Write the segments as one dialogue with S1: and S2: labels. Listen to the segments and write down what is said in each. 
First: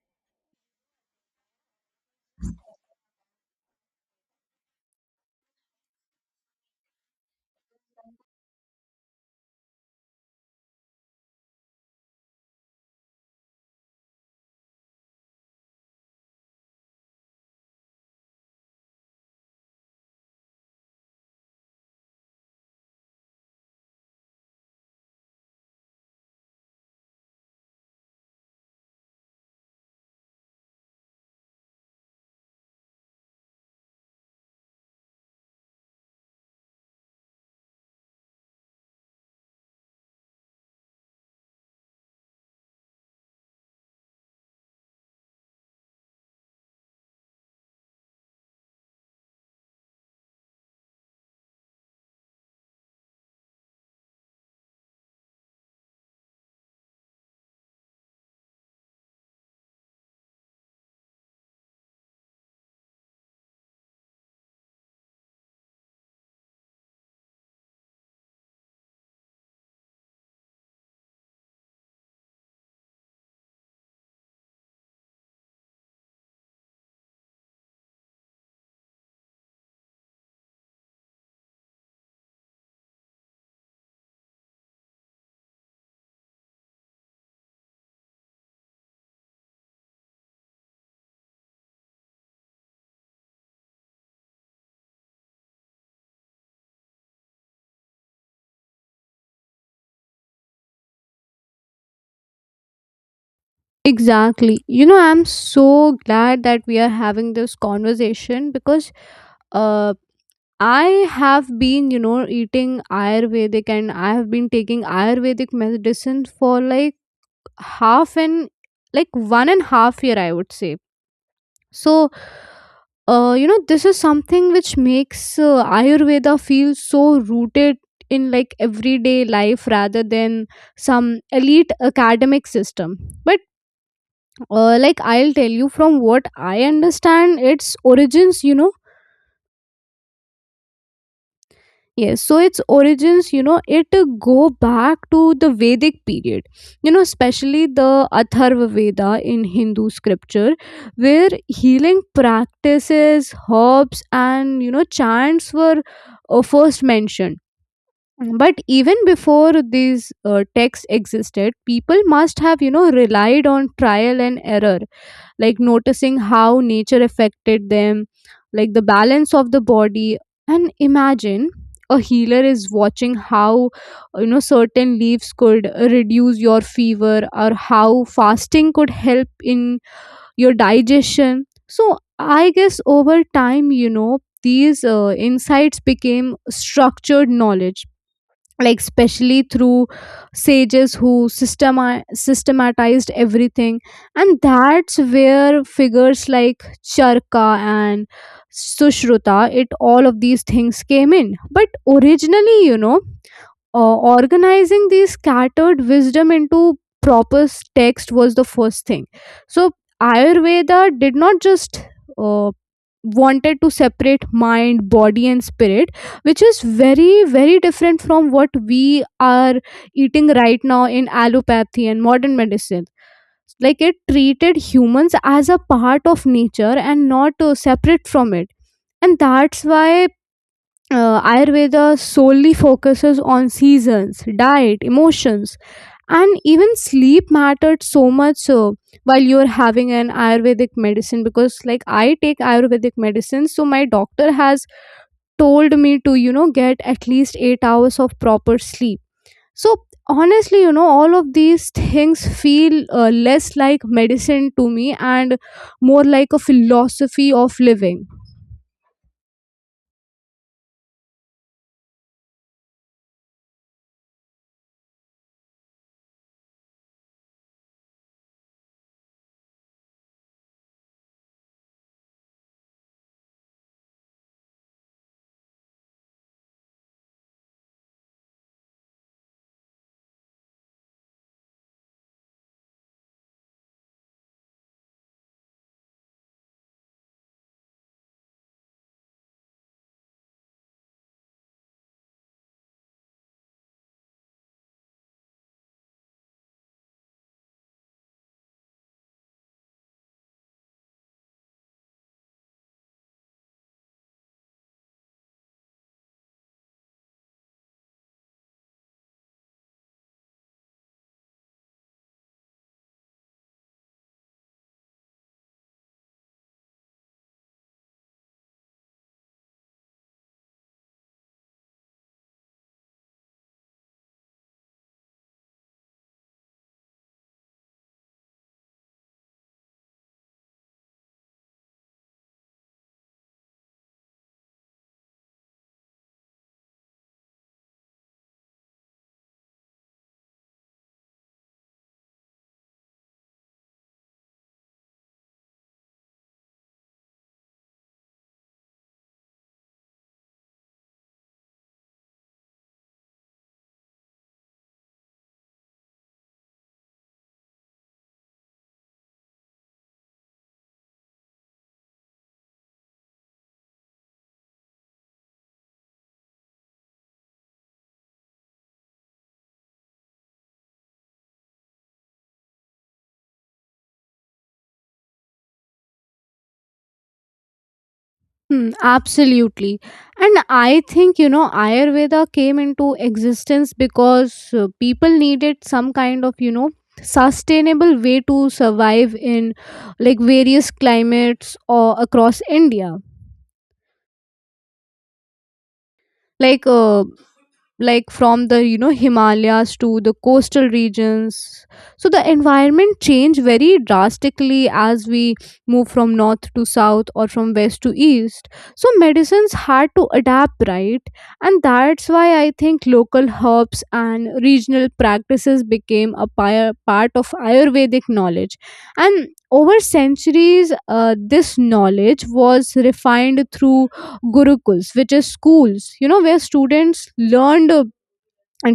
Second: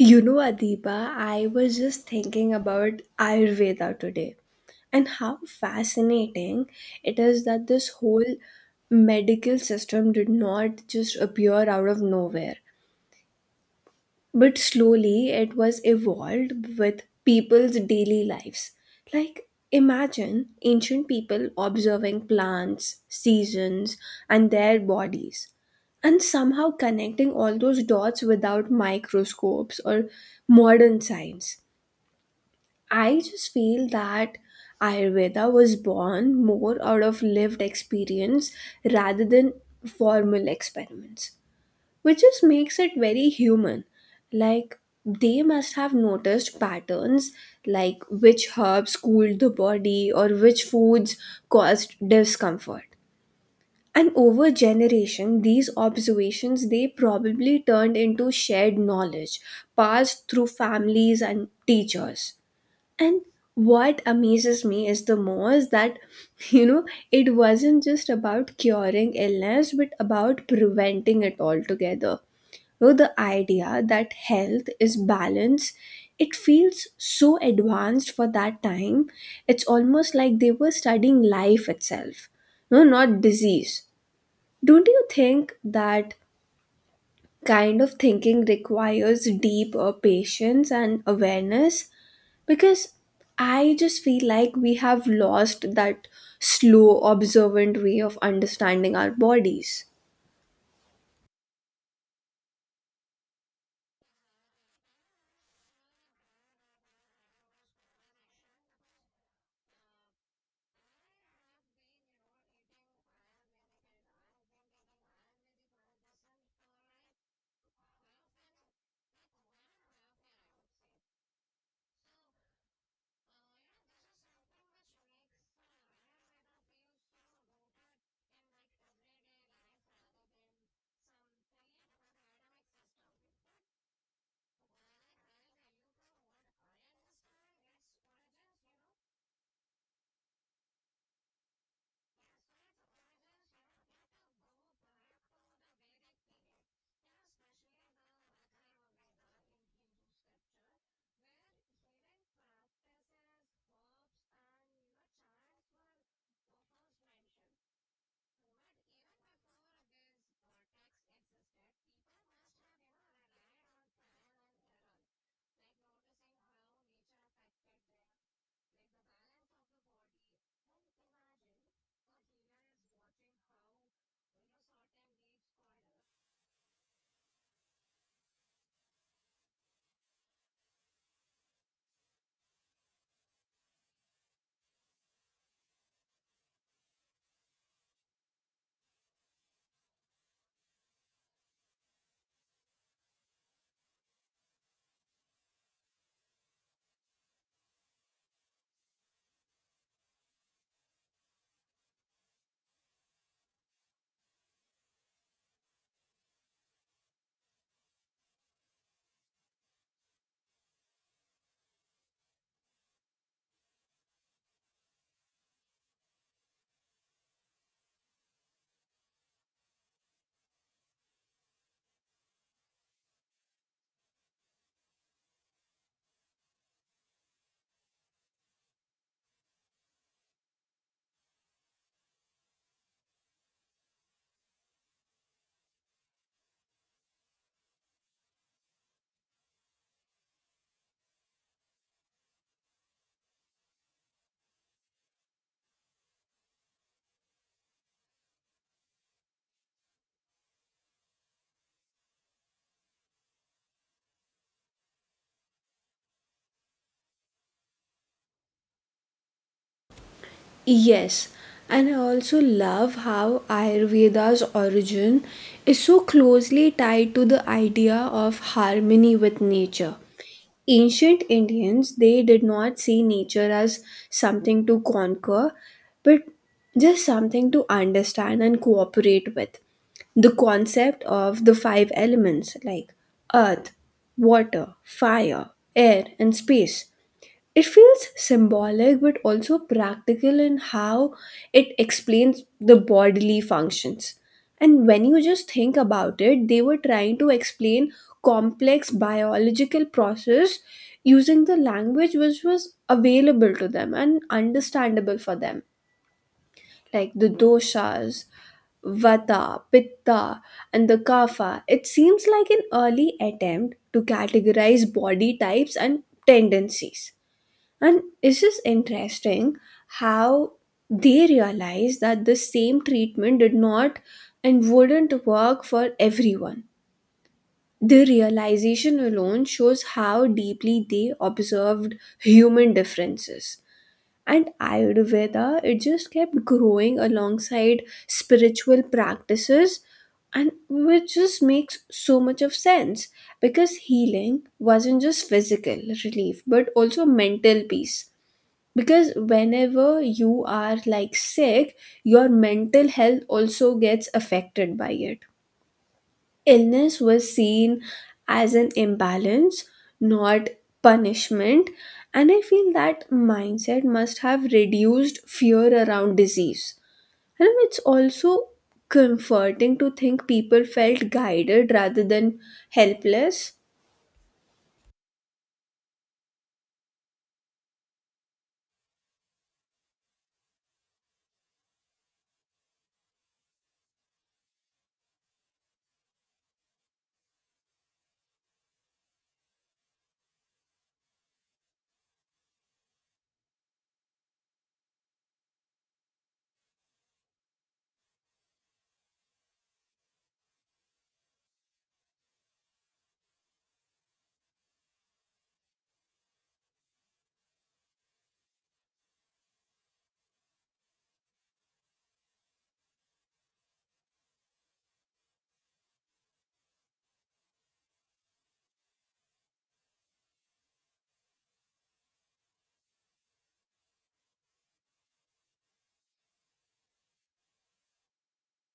S1: You know, Adiba, I was just thinking about Ayurveda today and how fascinating it is that this whole medical system did not just appear out of nowhere. But slowly it was evolved with people's daily lives. Like, imagine ancient people observing plants, seasons, and their bodies, and somehow connecting all those dots without microscopes or modern science. I just feel that Ayurveda was born more out of lived experience rather than formal experiments which just makes it very human. Like they must have noticed patterns like which herbs cooled the body or which foods caused discomfort. And over generation, these observations they probably turned into shared knowledge passed through families and teachers. And what amazes me is the most that you know it wasn't just about curing illness but about preventing it altogether with the idea that health is balance, it feels so advanced for that time. It's almost like they were studying life itself, no, not disease. Don't you think that kind of thinking requires deeper patience and awareness? Because I just feel like we have lost that slow, observant way of understanding our bodies.
S2: Exactly. You know, I'm so glad that we are having this conversation because uh, I have been, you know, eating Ayurvedic and I have been taking Ayurvedic medicine for like half an, like 1 and half year, I would say. So, you know, this is something which makes Ayurveda feel so rooted in like everyday life rather than some elite academic system. But like I'll tell you from what I understand its origins, you know. Yes, so its origins, you know, it go back to the Vedic period, you know, especially the Atharva Veda in Hindu scripture, where healing practices, herbs, and you know, chants were first mentioned. But even before these texts existed, people must have, you know, relied on trial and error, like noticing how nature affected them, like the balance of the body. And imagine a healer is watching how, you know, certain leaves could reduce your fever or how fasting could help in your digestion. So I guess over time, you know, these insights became structured knowledge, like especially through sages who systematized everything, and that's where figures like Charka and Sushruta, it all of these things came in. But originally, you know, organizing these scattered wisdom into proper text was the first thing. So Ayurveda did not just uh, wanted to separate mind, body, and spirit, which is very, very different from what we are eating right now in allopathy and modern medicine. Like it treated humans as a part of nature and not separate from it, and that's why Ayurveda solely focuses on seasons, diet, emotions, and even sleep mattered so much while you're having an Ayurvedic medicine. Because, like, I take Ayurvedic medicine, so my doctor has told me to, you know, get at least 8 hours of proper sleep. So honestly, you know, all of these things feel less like medicine to me and more like a philosophy of living.
S1: Yes, and I also love how Ayurveda's origin is so closely tied to the idea of harmony with nature. Ancient Indians, they did not see nature as something to conquer, but just something to understand and cooperate with. The concept of the five elements like earth, water, fire, air, and space it feels symbolic but also practical in how it explains the bodily functions. And when you just think about it, they were trying to explain complex biological process using the language which was available to them and understandable for them, like the doshas, vata, pitta, and the kapha. It seems like an early attempt to categorize body types and tendencies and it's just interesting how they realized that the same treatment did not and wouldn't work for everyone. The realization alone shows how deeply they observed human differences. And Ayurveda, it just kept growing alongside spiritual practices, and which just makes so much of sense because healing wasn't just physical relief but also mental peace because whenever you are like sick your mental health also gets affected by it. Illness was seen as an imbalance, not punishment, and I feel that mindset must have reduced fear around disease, and it's also comforting to think people felt guided rather than helpless.
S2: Hmm, absolutely. And I think, you know, Ayurveda came into existence because people needed some kind of, you know, sustainable way to survive in like various climates or across India. Like, uh, like from the, you know, Himalayas to the coastal regions, so the environment change very drastically as we move from north to south or from west to east. So medicines had to adapt, right? And that's why I think local herbs and regional practices became a part of Ayurvedic knowledge. And over centuries, this knowledge was refined through gurukuls, which is schools, you know, where students learned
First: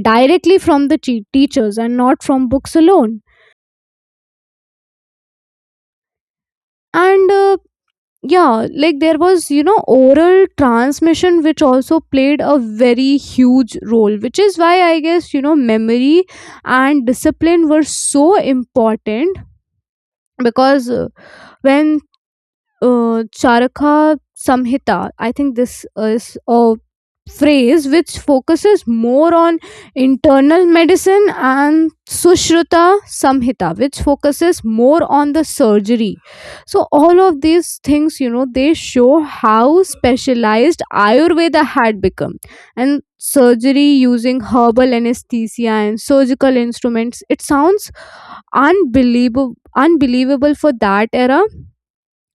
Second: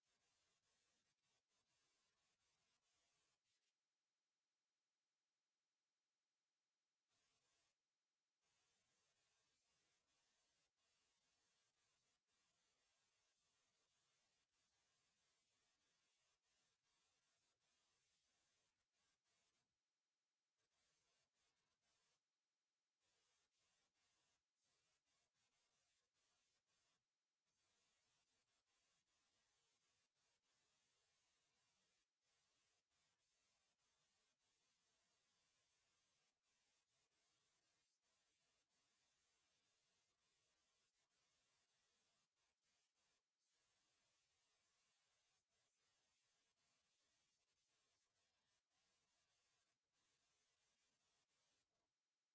S2: directly from the teachers and not from books alone. And yeah, like there was, you know, oral transmission, which also played a very huge role, which is why I guess, you know, memory and discipline were so important. Because when Charaka Samhita, I think this is a phrase which focuses more on internal medicine, and Sushruta Samhita, which focuses more on the surgery. So, all of these things, you know, they show how specialized Ayurveda had become. And surgery using herbal anesthesia and surgical instruments, it sounds unbelievable for that era.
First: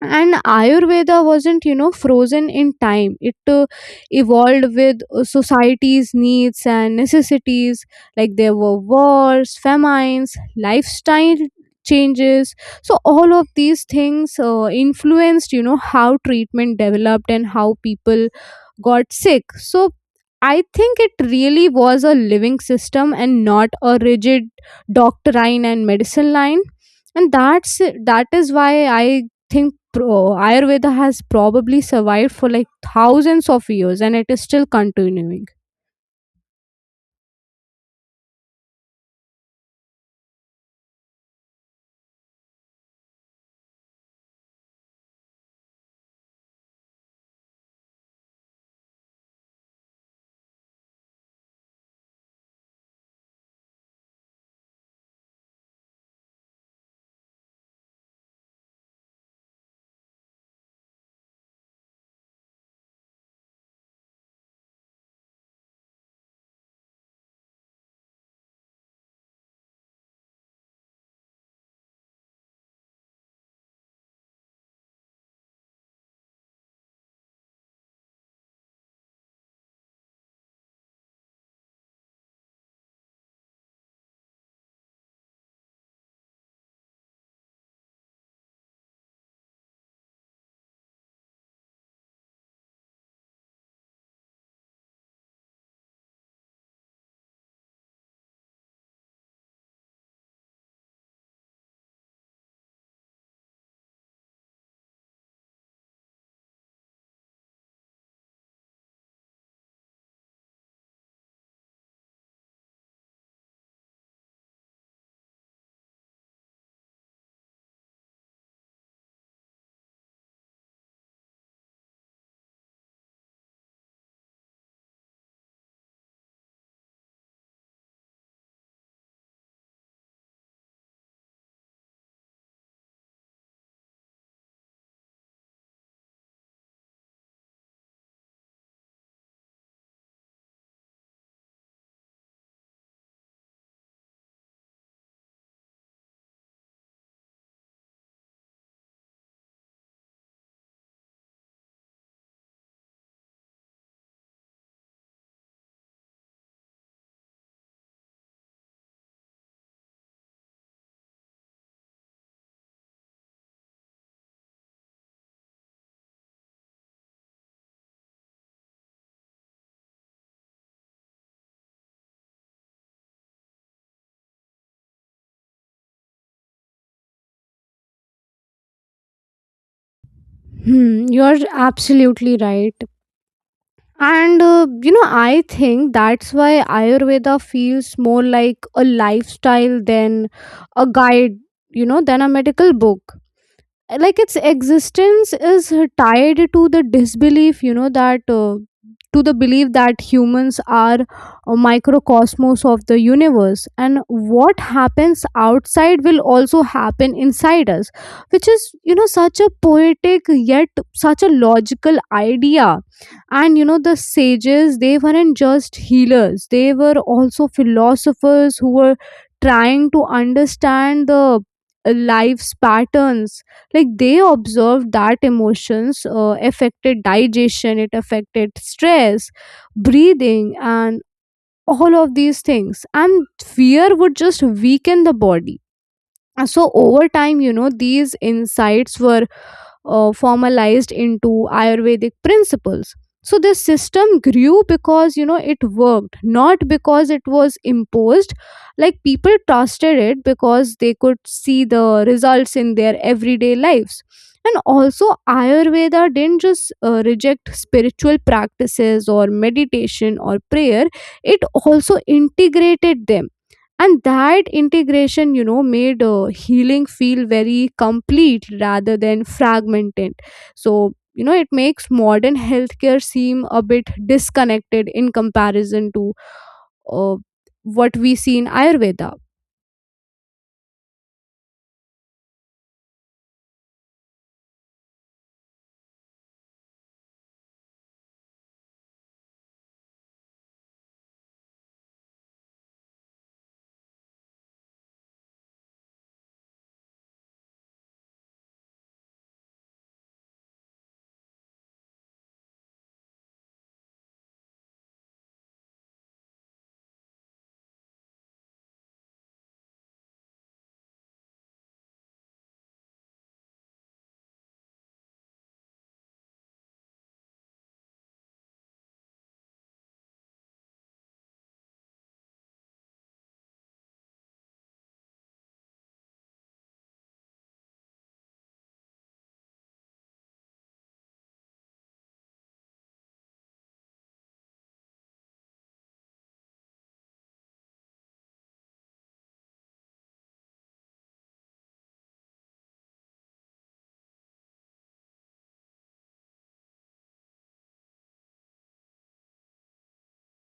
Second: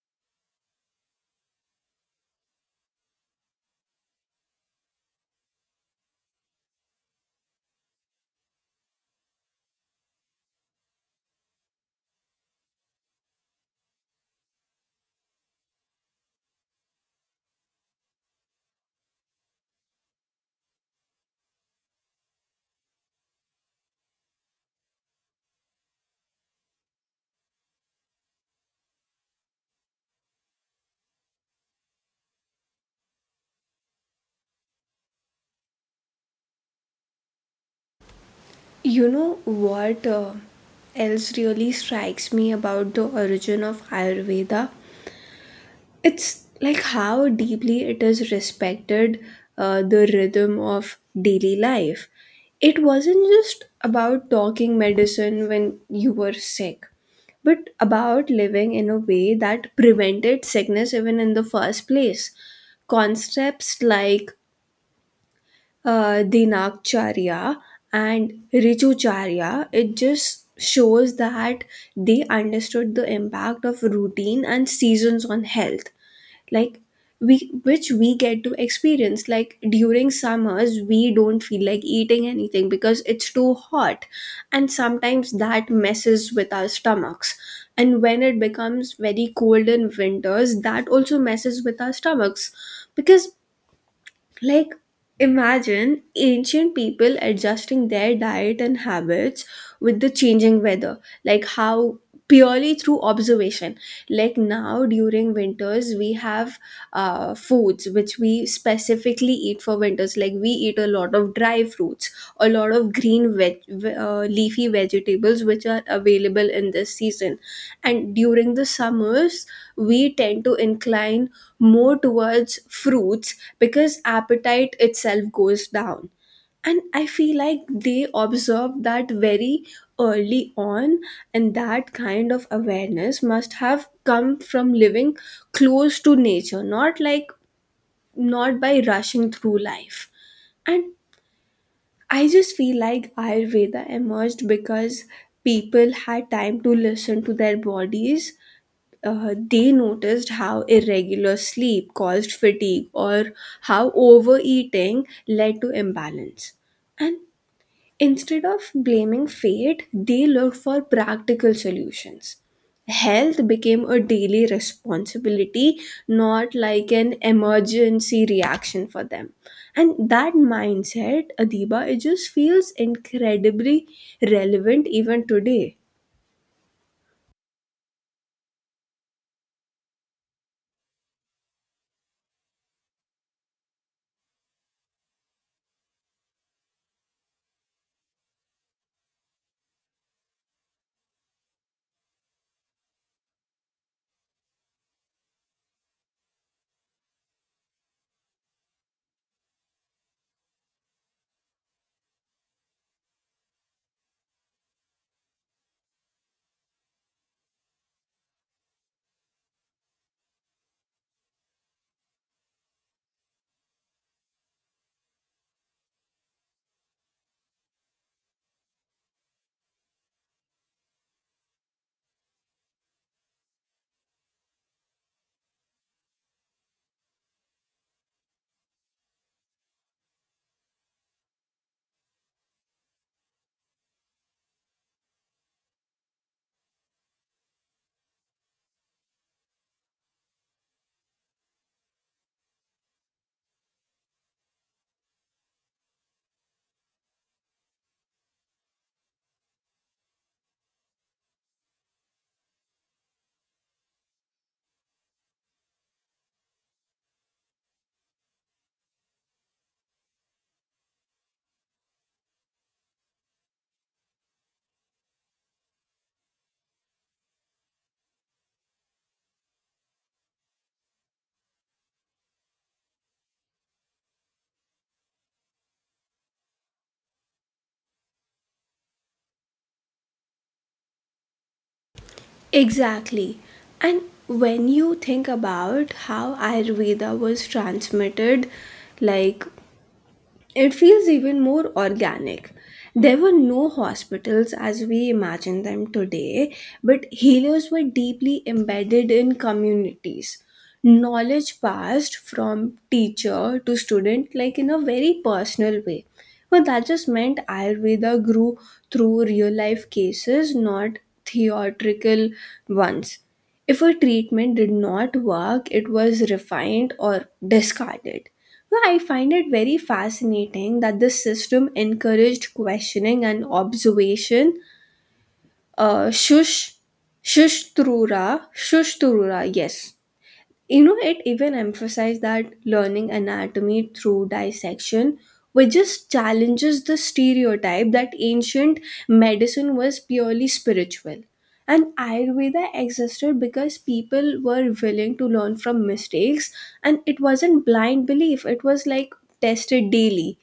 S2: And Ayurveda wasn't, you know, frozen in time. It evolved with society's needs and necessities. Like there were wars, famines, lifestyle changes, so all of these things influenced, you know, how treatment developed and how people got sick. So I think it really was a living system and not a rigid doctrine and medicine line. And that is why I think Ayurveda has probably survived for like thousands of years and it is still continuing.
S1: You know what else really strikes me about the origin of Ayurveda? It's like how deeply it is respected, the rhythm of daily life. It wasn't just about talking medicine when you were sick but about living in a way that prevented sickness even in the first place. Concepts like dinakcharya and richucharya, it just shows that they understood the impact of routine and seasons on health. Like we, which we get to experience, like during summers we don't feel like eating anything because it's too hot and sometimes that messes with our stomachs, and when it becomes very cold in winters that also messes with our stomachs. Because, like, imagine ancient people adjusting their diet and habits with the changing weather, like how purely through observation. Like now, during winters, we have foods which we specifically eat for winters, like we eat a lot of dry fruits, a lot of leafy vegetables which are available in this season, and during the summers we tend to incline more towards fruits because appetite itself goes down. And I feel like they observe that very early on, and that kind of awareness must have come from living close to nature, not by rushing through life. And I just feel like Ayurveda emerged because people had time to listen to their bodies. They noticed how irregular sleep caused fatigue or how overeating led to imbalance. And instead of blaming fate, they looked for practical solutions. Health became a daily responsibility, not like an emergency reaction for them. And that mindset, Adiba, it just feels incredibly relevant even today.
S2: Hmm, you're absolutely right. And you know, I think that's why Ayurveda feels more like a lifestyle than a guide, you know, than a medical book. Like its existence is tied to the disbelief, you know, that to the belief that humans are a microcosmos of the universe, and what happens outside will also happen inside us, which is, you know, such a poetic yet such a logical idea. And you know, the sages, they weren't just healers, they were also philosophers who were trying to understand the life's patterns. Like they observed that emotions affected digestion, it affected stress, breathing, and all of these things, and fear would just weaken the body. And so over time, you know, these insights were formalized into Ayurvedic principles. So this system grew because, you know, it worked, not because it was imposed. Like people trusted it because they could see the results in their everyday lives. And also Ayurveda didn't just reject spiritual practices or meditation or prayer, it also integrated them. And that integration, you know, made healing feel very complete rather than fragmented. So you know, it makes modern healthcare seem a bit disconnected in comparison to uh, what we see in Ayurveda.
S1: Exactly. And when you think about how Ayurveda was transmitted, like, it feels even more organic. There were no hospitals as we imagine them today, but healers were deeply embedded in communities. Knowledge passed from teacher to student, like in a very personal way. But that just meant Ayurveda grew through real life cases, not theoretical ones. If a treatment did not work, it was refined or discarded. Well, I find it very fascinating that the system encouraged questioning and observation. Uh, shush, shush, Trura, Trura, yes. You know, it even emphasized that learning anatomy through dissection, which just challenges the stereotype that ancient medicine was purely spiritual. And Ayurveda existed because people were willing to learn from mistakes, and it wasn't blind belief, it was like tested daily.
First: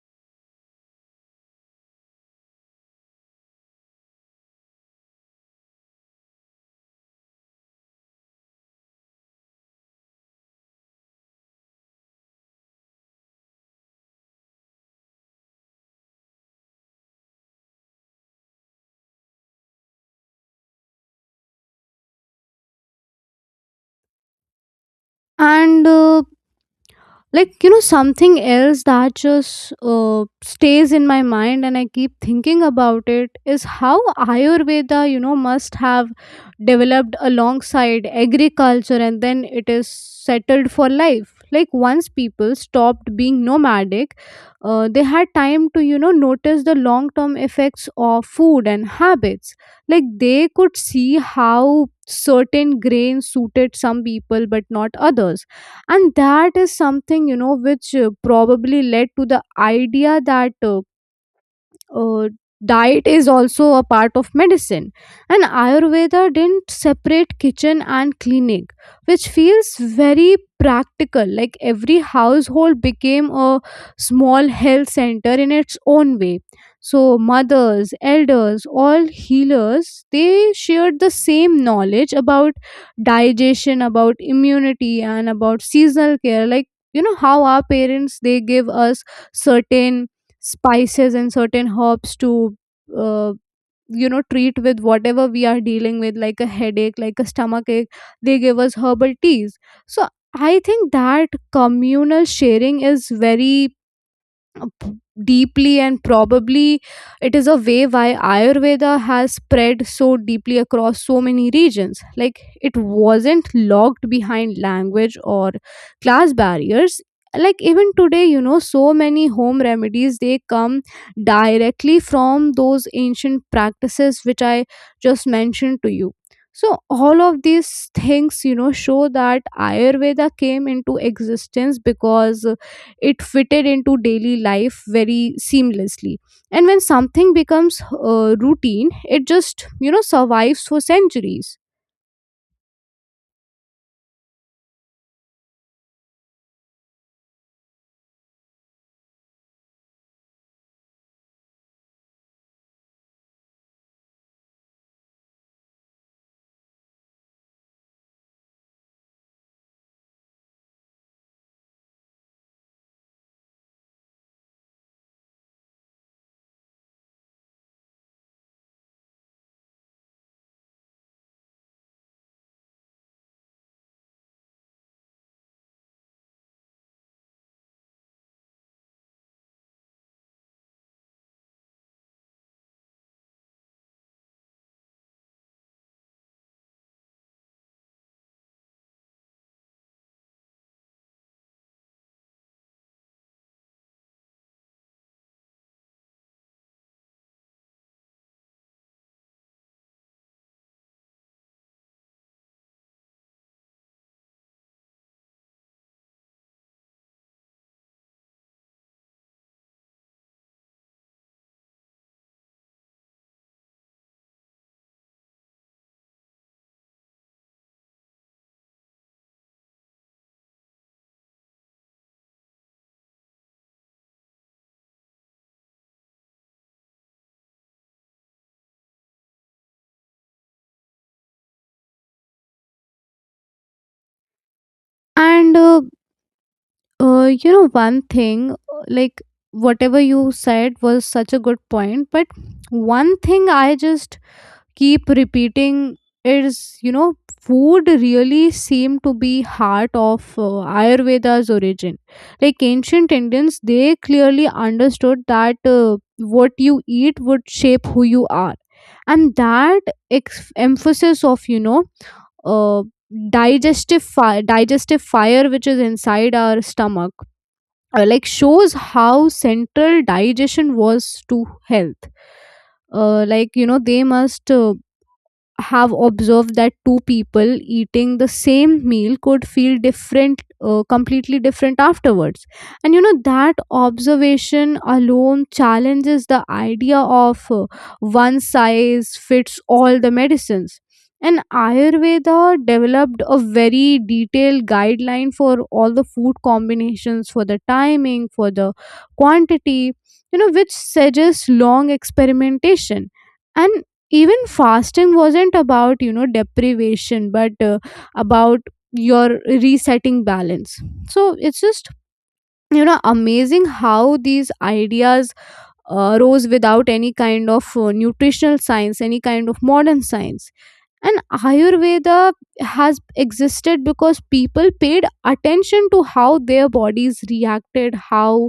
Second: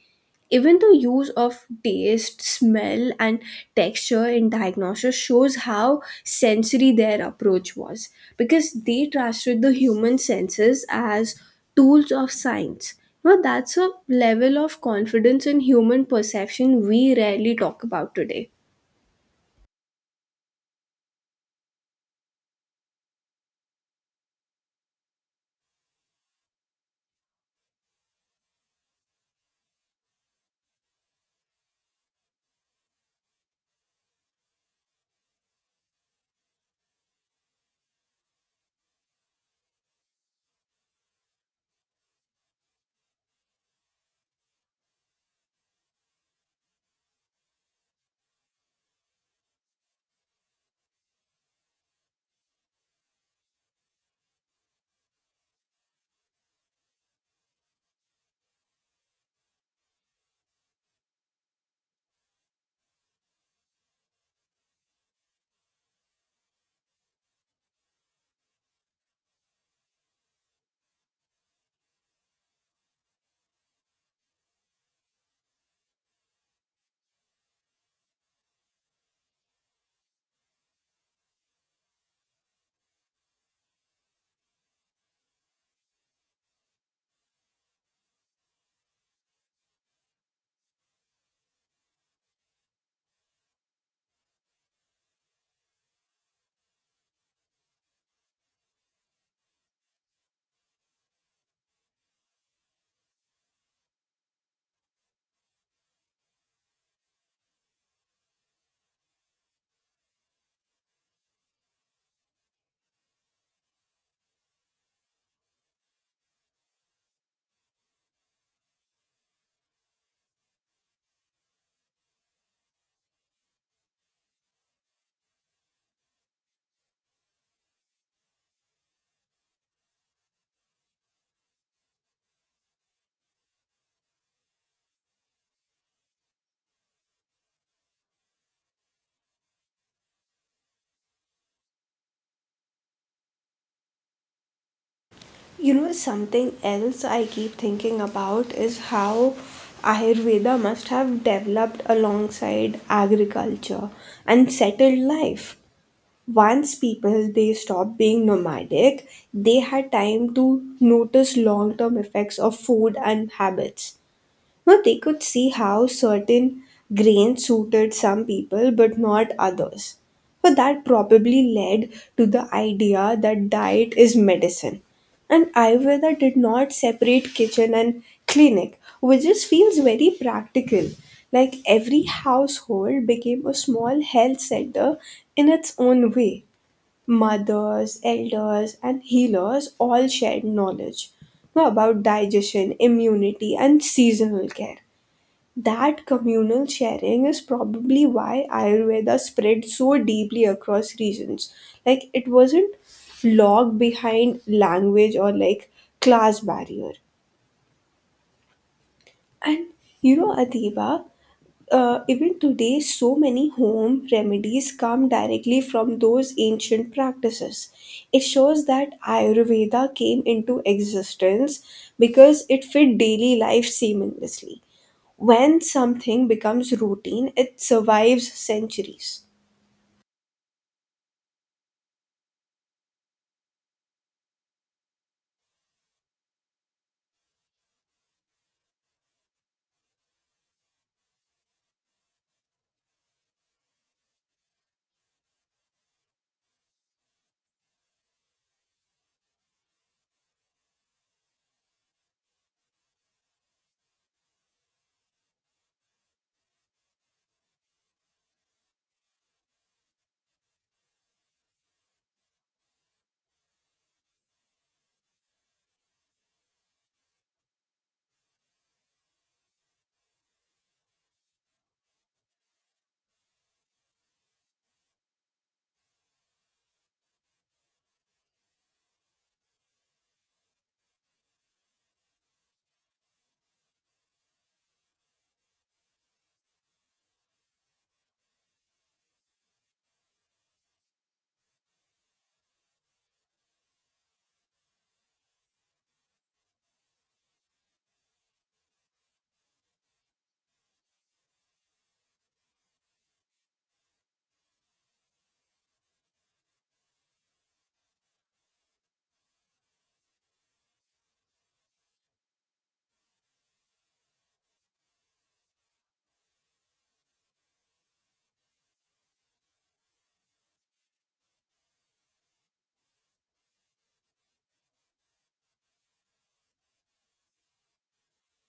S1: Even the use of taste, smell, and texture in diagnosis shows how sensory their approach was because they trusted the human senses as tools of science. Now, that's a level of confidence in human perception we rarely talk about today.
S2: And like, you know, something else that just stays in my mind and I keep thinking about it is how Ayurveda, you know, must have developed alongside agriculture, and then it is settled for life. Like once people stopped being nomadic, they had time to, you know, notice the long term effects of food and habits. Like they could see how certain grains suited some people but not others. And that is something, you know, which probably led to the idea that uh, diet is also a part of medicine. And Ayurveda didn't separate kitchen and clinic, which feels very practical. Like every household became a small health center in its own way. So mothers, elders, all healers, they shared the same knowledge about digestion, about immunity, and about seasonal care. Like, you know, how our parents, they give us certain spices and certain herbs to uh, you know, treat with whatever we are dealing with, like a headache, like a stomach ache. They give us herbal teas. So I think that communal sharing is very uh, p- deeply and probably it is a way why Ayurveda has spread so deeply across so many regions. Like it wasn't locked behind language or class barriers. Like even today, you know, so many home remedies, they come directly from those ancient practices which I just mentioned to you. So all of these things, you know, show that Ayurveda came into existence because it fitted into daily life very seamlessly. And when something becomes routine, it just, you know, survives for centuries.
S1: You know, something else I keep thinking about is how Ayurveda must have developed alongside agriculture and settled life. Once people they stopped being nomadic, they had time to notice long-term effects of food and habits. Now they could see how certain grains suited some people but not others, so that probably led to the idea that diet is medicine. And Ayurveda did not separate kitchen and clinic, which just feels very practical. Like every household became a small health center in its own way. Mothers, elders, and healers all shared knowledge, you know, about digestion, immunity, and seasonal care. That communal sharing is probably why Ayurveda spread so deeply across regions. Like, it wasn't locked behind language or like class barrier. And you know, Adiba, even today, so many home remedies come directly from those ancient practices. It shows that Ayurveda came into existence because it fit daily life seamlessly. When something becomes routine, it survives centuries.
S2: And you know, one thing, like, whatever you said was such a good point. But one thing I just keep repeating is, you know, food really seem to be heart of Ayurveda's origin. Like ancient Indians, they clearly understood that what you eat would shape who you are. And that emphasis of, you know, uh, digestive digestive fire, which is inside our stomach, like, shows how central digestion was to health. Like, you know, they must have observed that two people eating the same meal could feel different, completely different afterwards. And you know, that observation alone challenges the idea of one size fits all the medicines. And Ayurveda developed a very detailed guideline for all the food combinations, for the timing, for the quantity, you know, which suggests long experimentation. And even fasting wasn't about, you know, deprivation, but about your resetting balance. So it's just, you know, amazing how these ideas rose without any kind of nutritional science, any kind of modern science. And Ayurveda has existed because people paid attention to how their bodies reacted, how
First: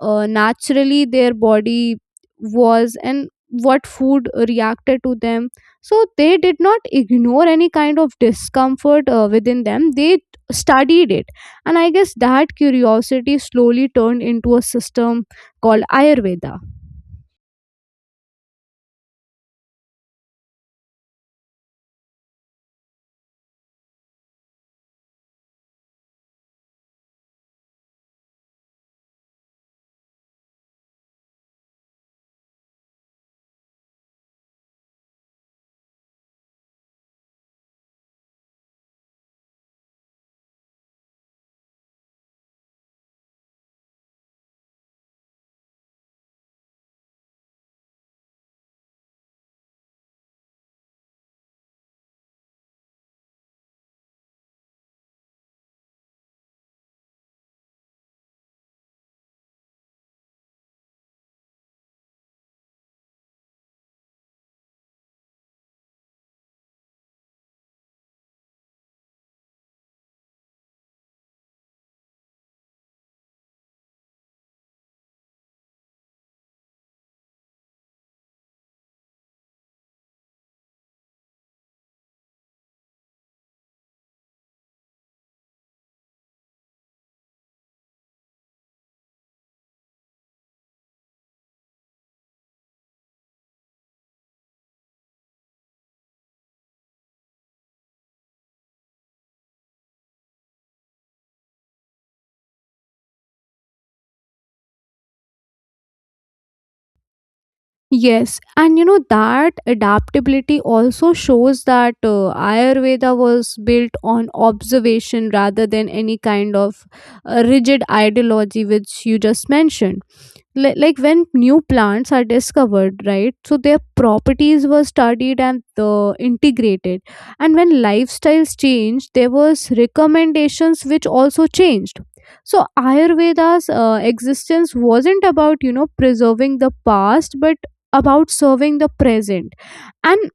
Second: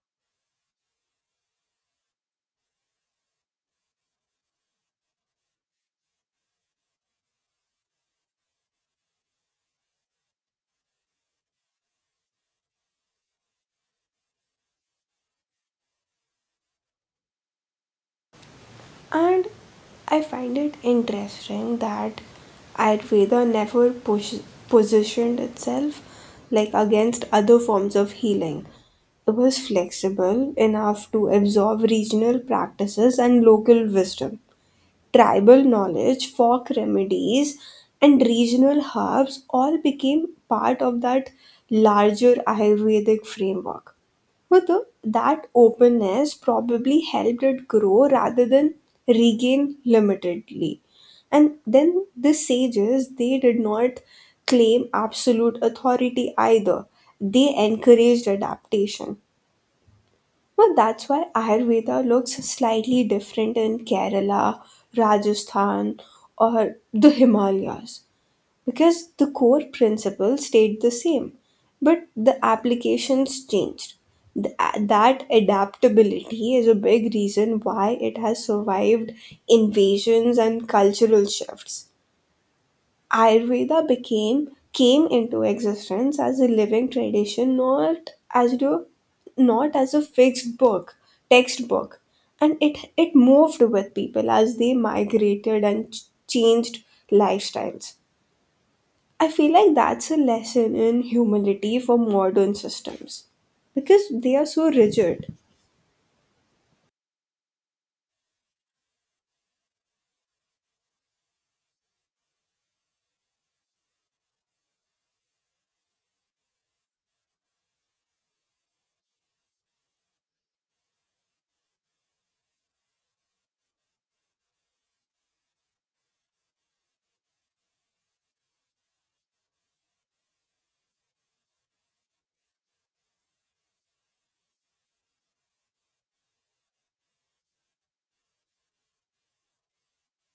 S2: naturally their body was and what food reacted to them. So they did not ignore any kind of discomfort within them, they studied it. And I guess that curiosity slowly turned into a system called Ayurveda.
S1: And I find it interesting that Ayurveda never positioned itself like against other forms of healing. It was flexible enough to absorb regional practices and local wisdom. Tribal knowledge, folk remedies, and regional herbs all became part of that larger Ayurvedic framework. But the- that openness probably helped it grow rather than regain limitedly. And then the sages, they did not claim absolute authority either. They encouraged adaptation. Well, that's why Ayurveda looks slightly different in Kerala, Rajasthan, or the Himalayas because the core principles stayed the same, but the applications changed. That adaptability is a big reason why it has survived invasions and cultural shifts. Ayurveda became came into existence as a living tradition, not as a fixed book textbook, and it moved with people as they migrated and changed lifestyles. I feel like that's a lesson in humility for modern systems because they are so rigid.
S2: Yes, and you know that adaptability also shows that Ayurveda was built on observation rather than any kind of rigid ideology which you just mentioned. Like when new plants are discovered, right? So their properties were studied and integrated. And when lifestyles changed, there was recommendations which also changed. So Ayurveda's existence wasn't about, you know, preserving the past, but about serving the present. And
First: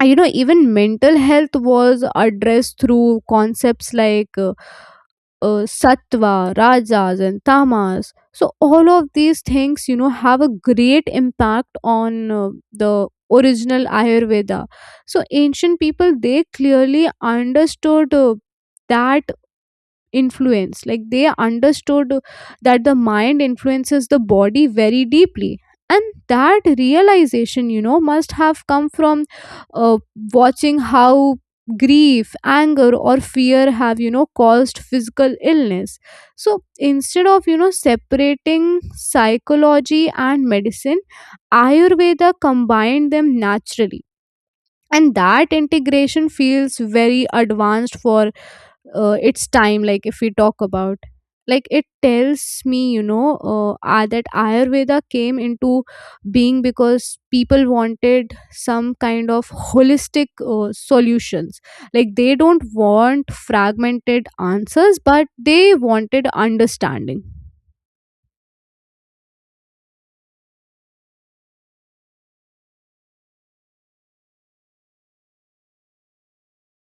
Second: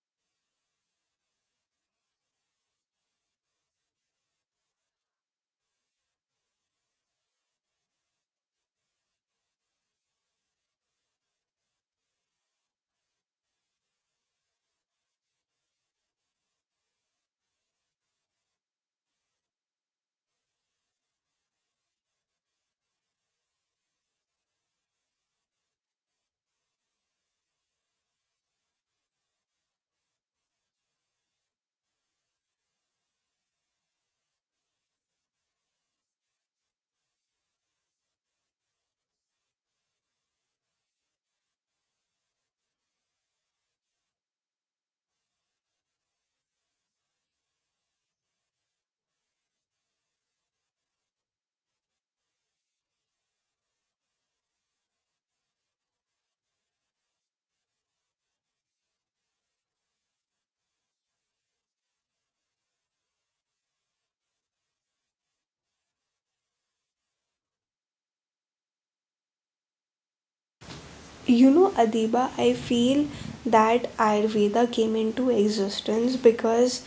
S2: you know, even mental health was addressed through concepts like sattva, rajas, and tamas. So, all of these things, you know, have a great impact on the original Ayurveda. So, ancient people they clearly understood that influence. Like they understood that the mind influences the body very deeply, and that realization must have come from uh, watching how grief, anger, or fear have caused physical illness. So instead of separating psychology and medicine, Ayurveda combined them naturally, and that integration feels very advanced for its time. Like if we talk about, like, it tells me that Ayurveda came into being because people wanted some kind of holistic solutions. Like they don't want fragmented answers, but they wanted understanding.
S1: You know, Adiba, I feel that Ayurveda came into existence because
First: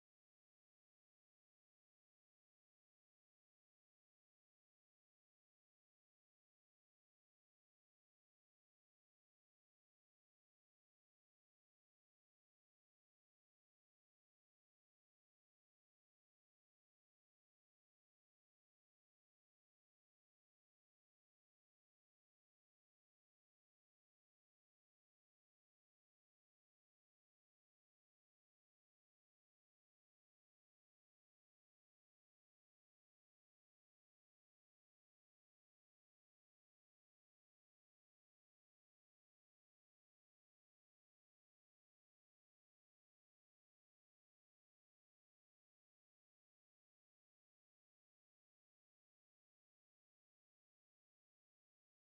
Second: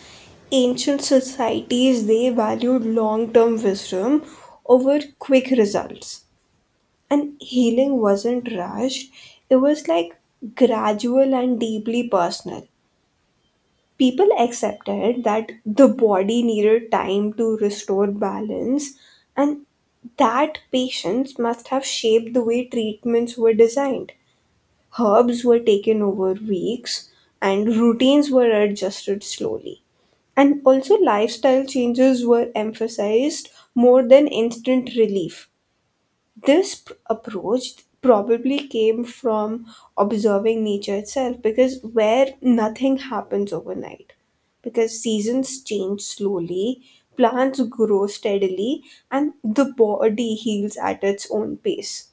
S1: ancient societies they valued long-term wisdom over quick results. And healing wasn't rushed. It was like gradual and deeply personal. People accepted that the body needed time to restore balance, and that patience must have shaped the way treatments were designed. Herbs were taken over weeks, and routines were adjusted slowly. And also, lifestyle changes were emphasized more than instant relief. This approach probably came from observing nature itself because where nothing happens overnight, because seasons change slowly, plants grow steadily, and the body heals at its own pace.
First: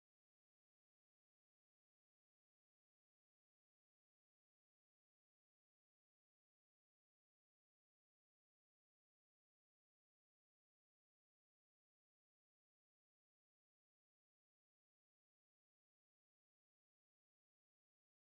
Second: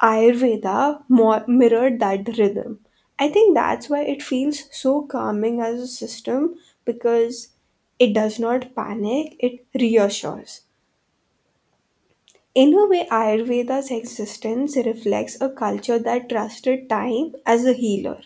S1: Ayurveda more mirrored that rhythm. I think that's why it feels so calming as a system because it does not panic, it reassures. In a way, Ayurveda's existence reflects a culture that trusted time as a healer.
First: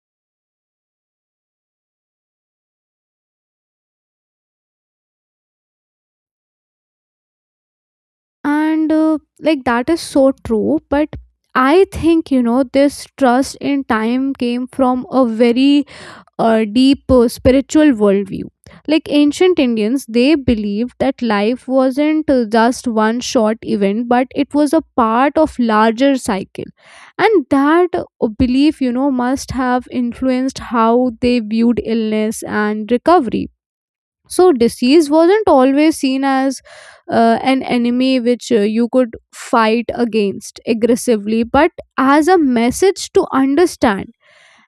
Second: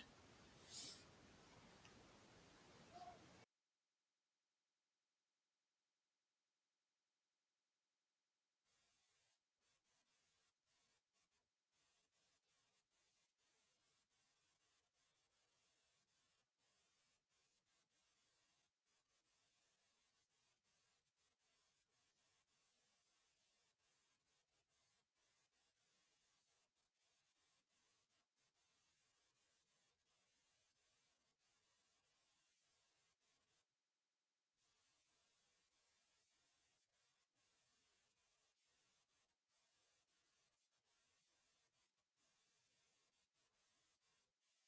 S2: And like, that is so true, but I think this trust in time came from a very a deep spiritual worldview. Like ancient Indians, they believed that life wasn't just one short event, but it was a part of larger cycle. And that belief, must have influenced how they viewed illness and recovery. So disease wasn't always seen as an enemy which you could fight against aggressively, but as a message to understand.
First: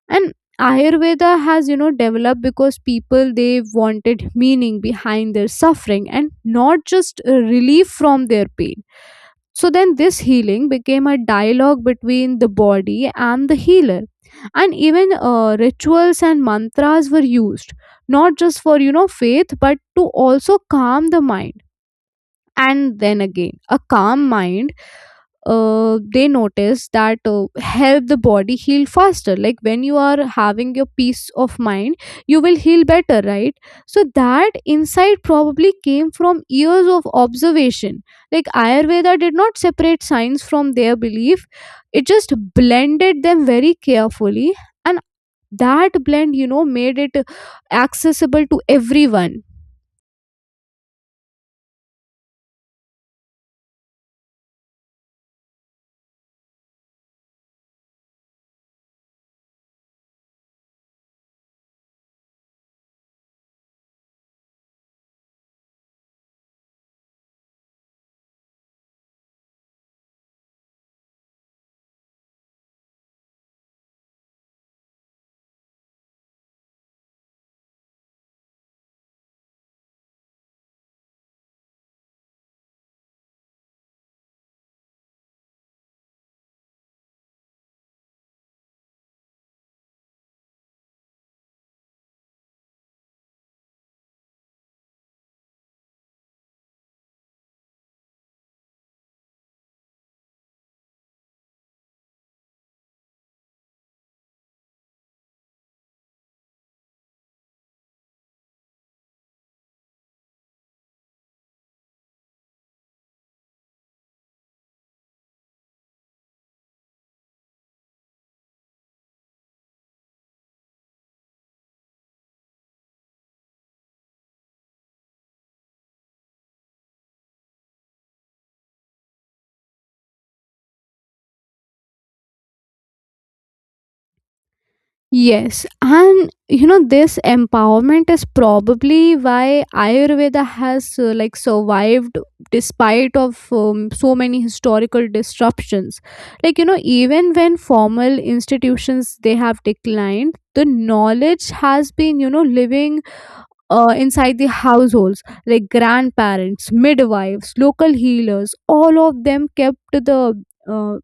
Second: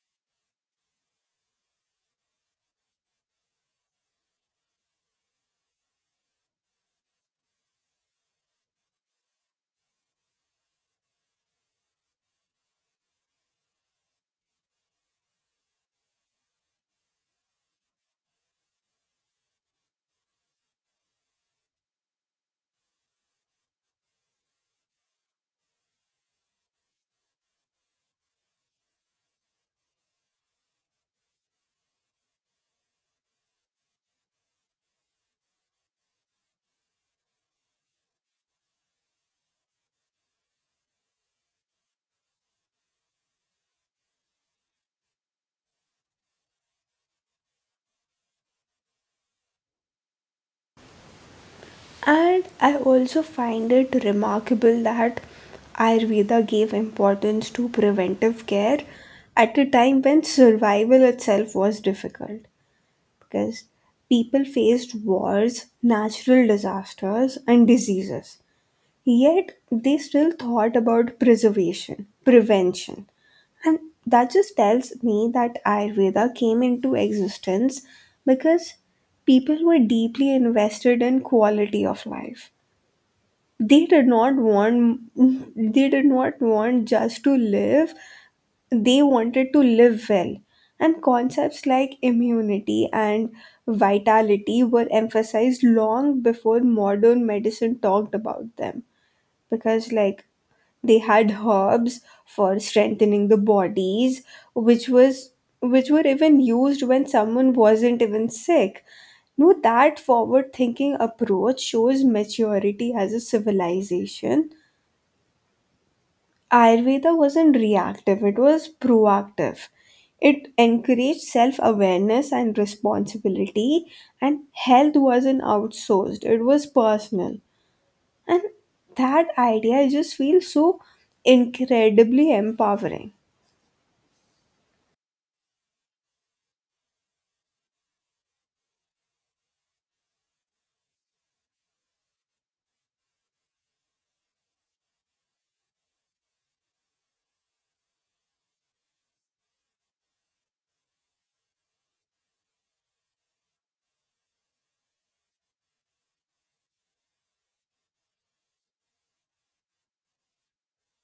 S2: And Ayurveda has developed because people they wanted meaning behind their suffering and not just relief from their pain. So then this healing became a dialogue between the body and the healer, and even rituals and mantras were used not just for faith, but to also calm the mind. And then again, a calm mind, they notice that help the body heal faster. Like when you are having your peace of mind, you will heal better, right? So that insight probably came from years of observation. Like Ayurveda did not separate science from their belief. It just blended them very carefully, and that blend made it accessible to everyone.
S1: And I also find it remarkable that Ayurveda gave importance to preventive care at a time when survival itself was difficult. Because people faced wars, natural disasters, and diseases. Yet they still thought about preservation, prevention. And that just tells me that Ayurveda came into existence because people were deeply invested in quality of life. They did not want they did not want just to live, they wanted to live well. And concepts like immunity and vitality were emphasized long before modern medicine talked about them. Because, like, they had herbs for strengthening the bodies, which was which were even used when someone wasn't even sick. No, that forward thinking approach shows maturity as a civilization. Ayurveda wasn't reactive, it was proactive. It encouraged self awareness and responsibility, and health wasn't outsourced, it was personal. And that idea just feels so incredibly empowering.
S2: Yes, and you know this empowerment is probably why Ayurveda has like, survived despite of so many historical disruptions. Like you know even when formal institutions they have declined, the knowledge has been living inside the households. Like grandparents, midwives, local healers, all of them kept the uh,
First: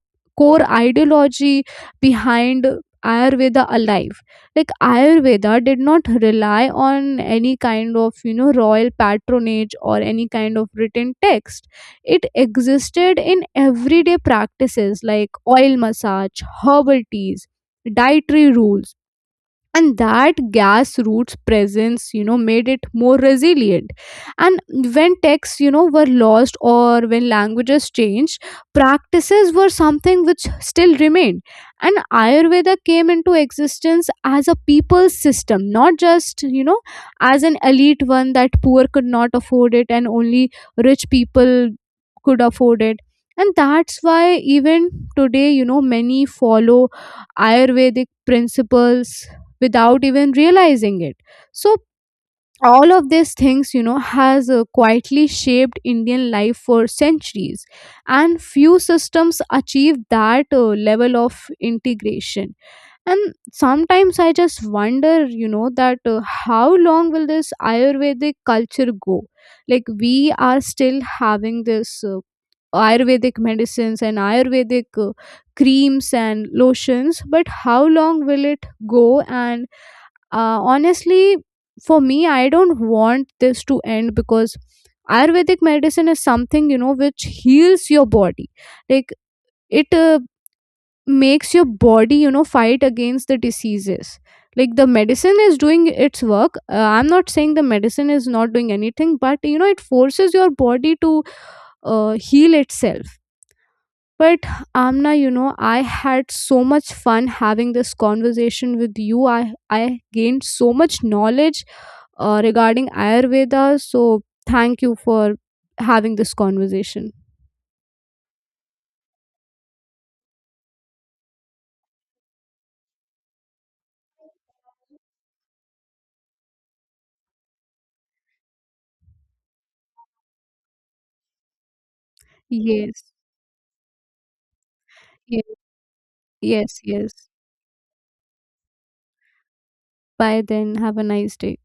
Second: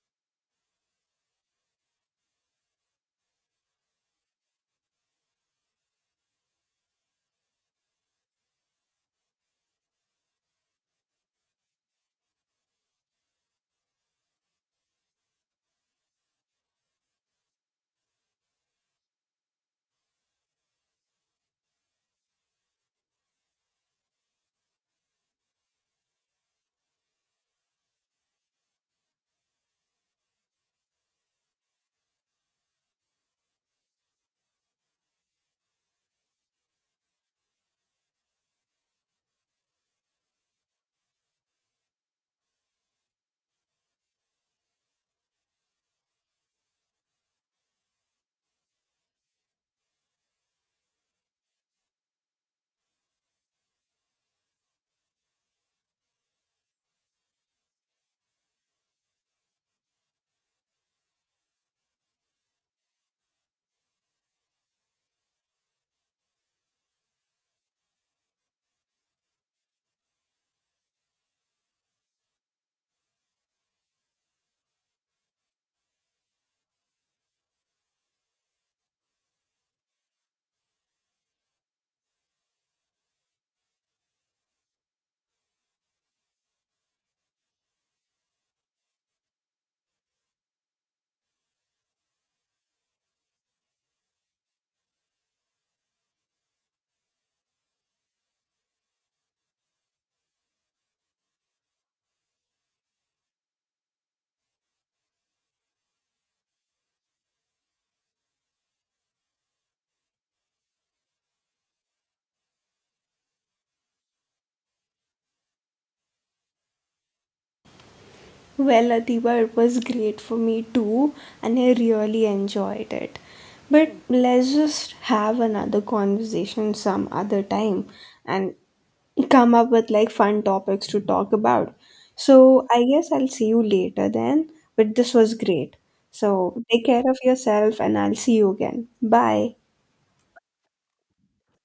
S2: core ideology behind Ayurveda alive. Like Ayurveda did not rely on any kind of royal patronage or any kind of written text. It existed in everyday practices like oil massage, herbal teas, dietary rules, and that grassroots presence made it more resilient. And when texts were lost or when languages changed, practices were something which still remained. And Ayurveda came into existence as a people's system, not just as an elite one, that poor could not afford it and only rich people could afford it. And that's why even today, you know, many follow Ayurvedic principles without even realizing it. So all of these things, you know, has quietly shaped Indian life for centuries, and few systems achieve that level of integration. And sometimes I just wonder, you know, that how long will this Ayurvedic culture go. Like we are still having this Ayurvedic medicines and Ayurvedic creams and lotions, but how long will it go? And honestly, for me, I don't want this to end because Ayurvedic medicine is something, you know, which heals your body. Like it makes your body, you know, fight against the diseases. Like the medicine is doing its work, I'm not saying the medicine is not doing anything, but you know it forces your body to heal itself. But Amna, you know, I had so much fun having this conversation with you. I gained so much knowledge regarding Ayurveda, so thank you for having this conversation.
S1: Well, Adiba, it was great for me too, and I really enjoyed it. But let's just have another conversation some other time and come up with like fun topics to talk about. So, I guess
S2: Yes,
S1: I'll see you later then. But this was
S2: yes.
S1: great. So,
S2: Yes,
S1: take care
S2: yes.
S1: of yourself, and I'll see you again. Bye.
S2: Bye then, have a nice day.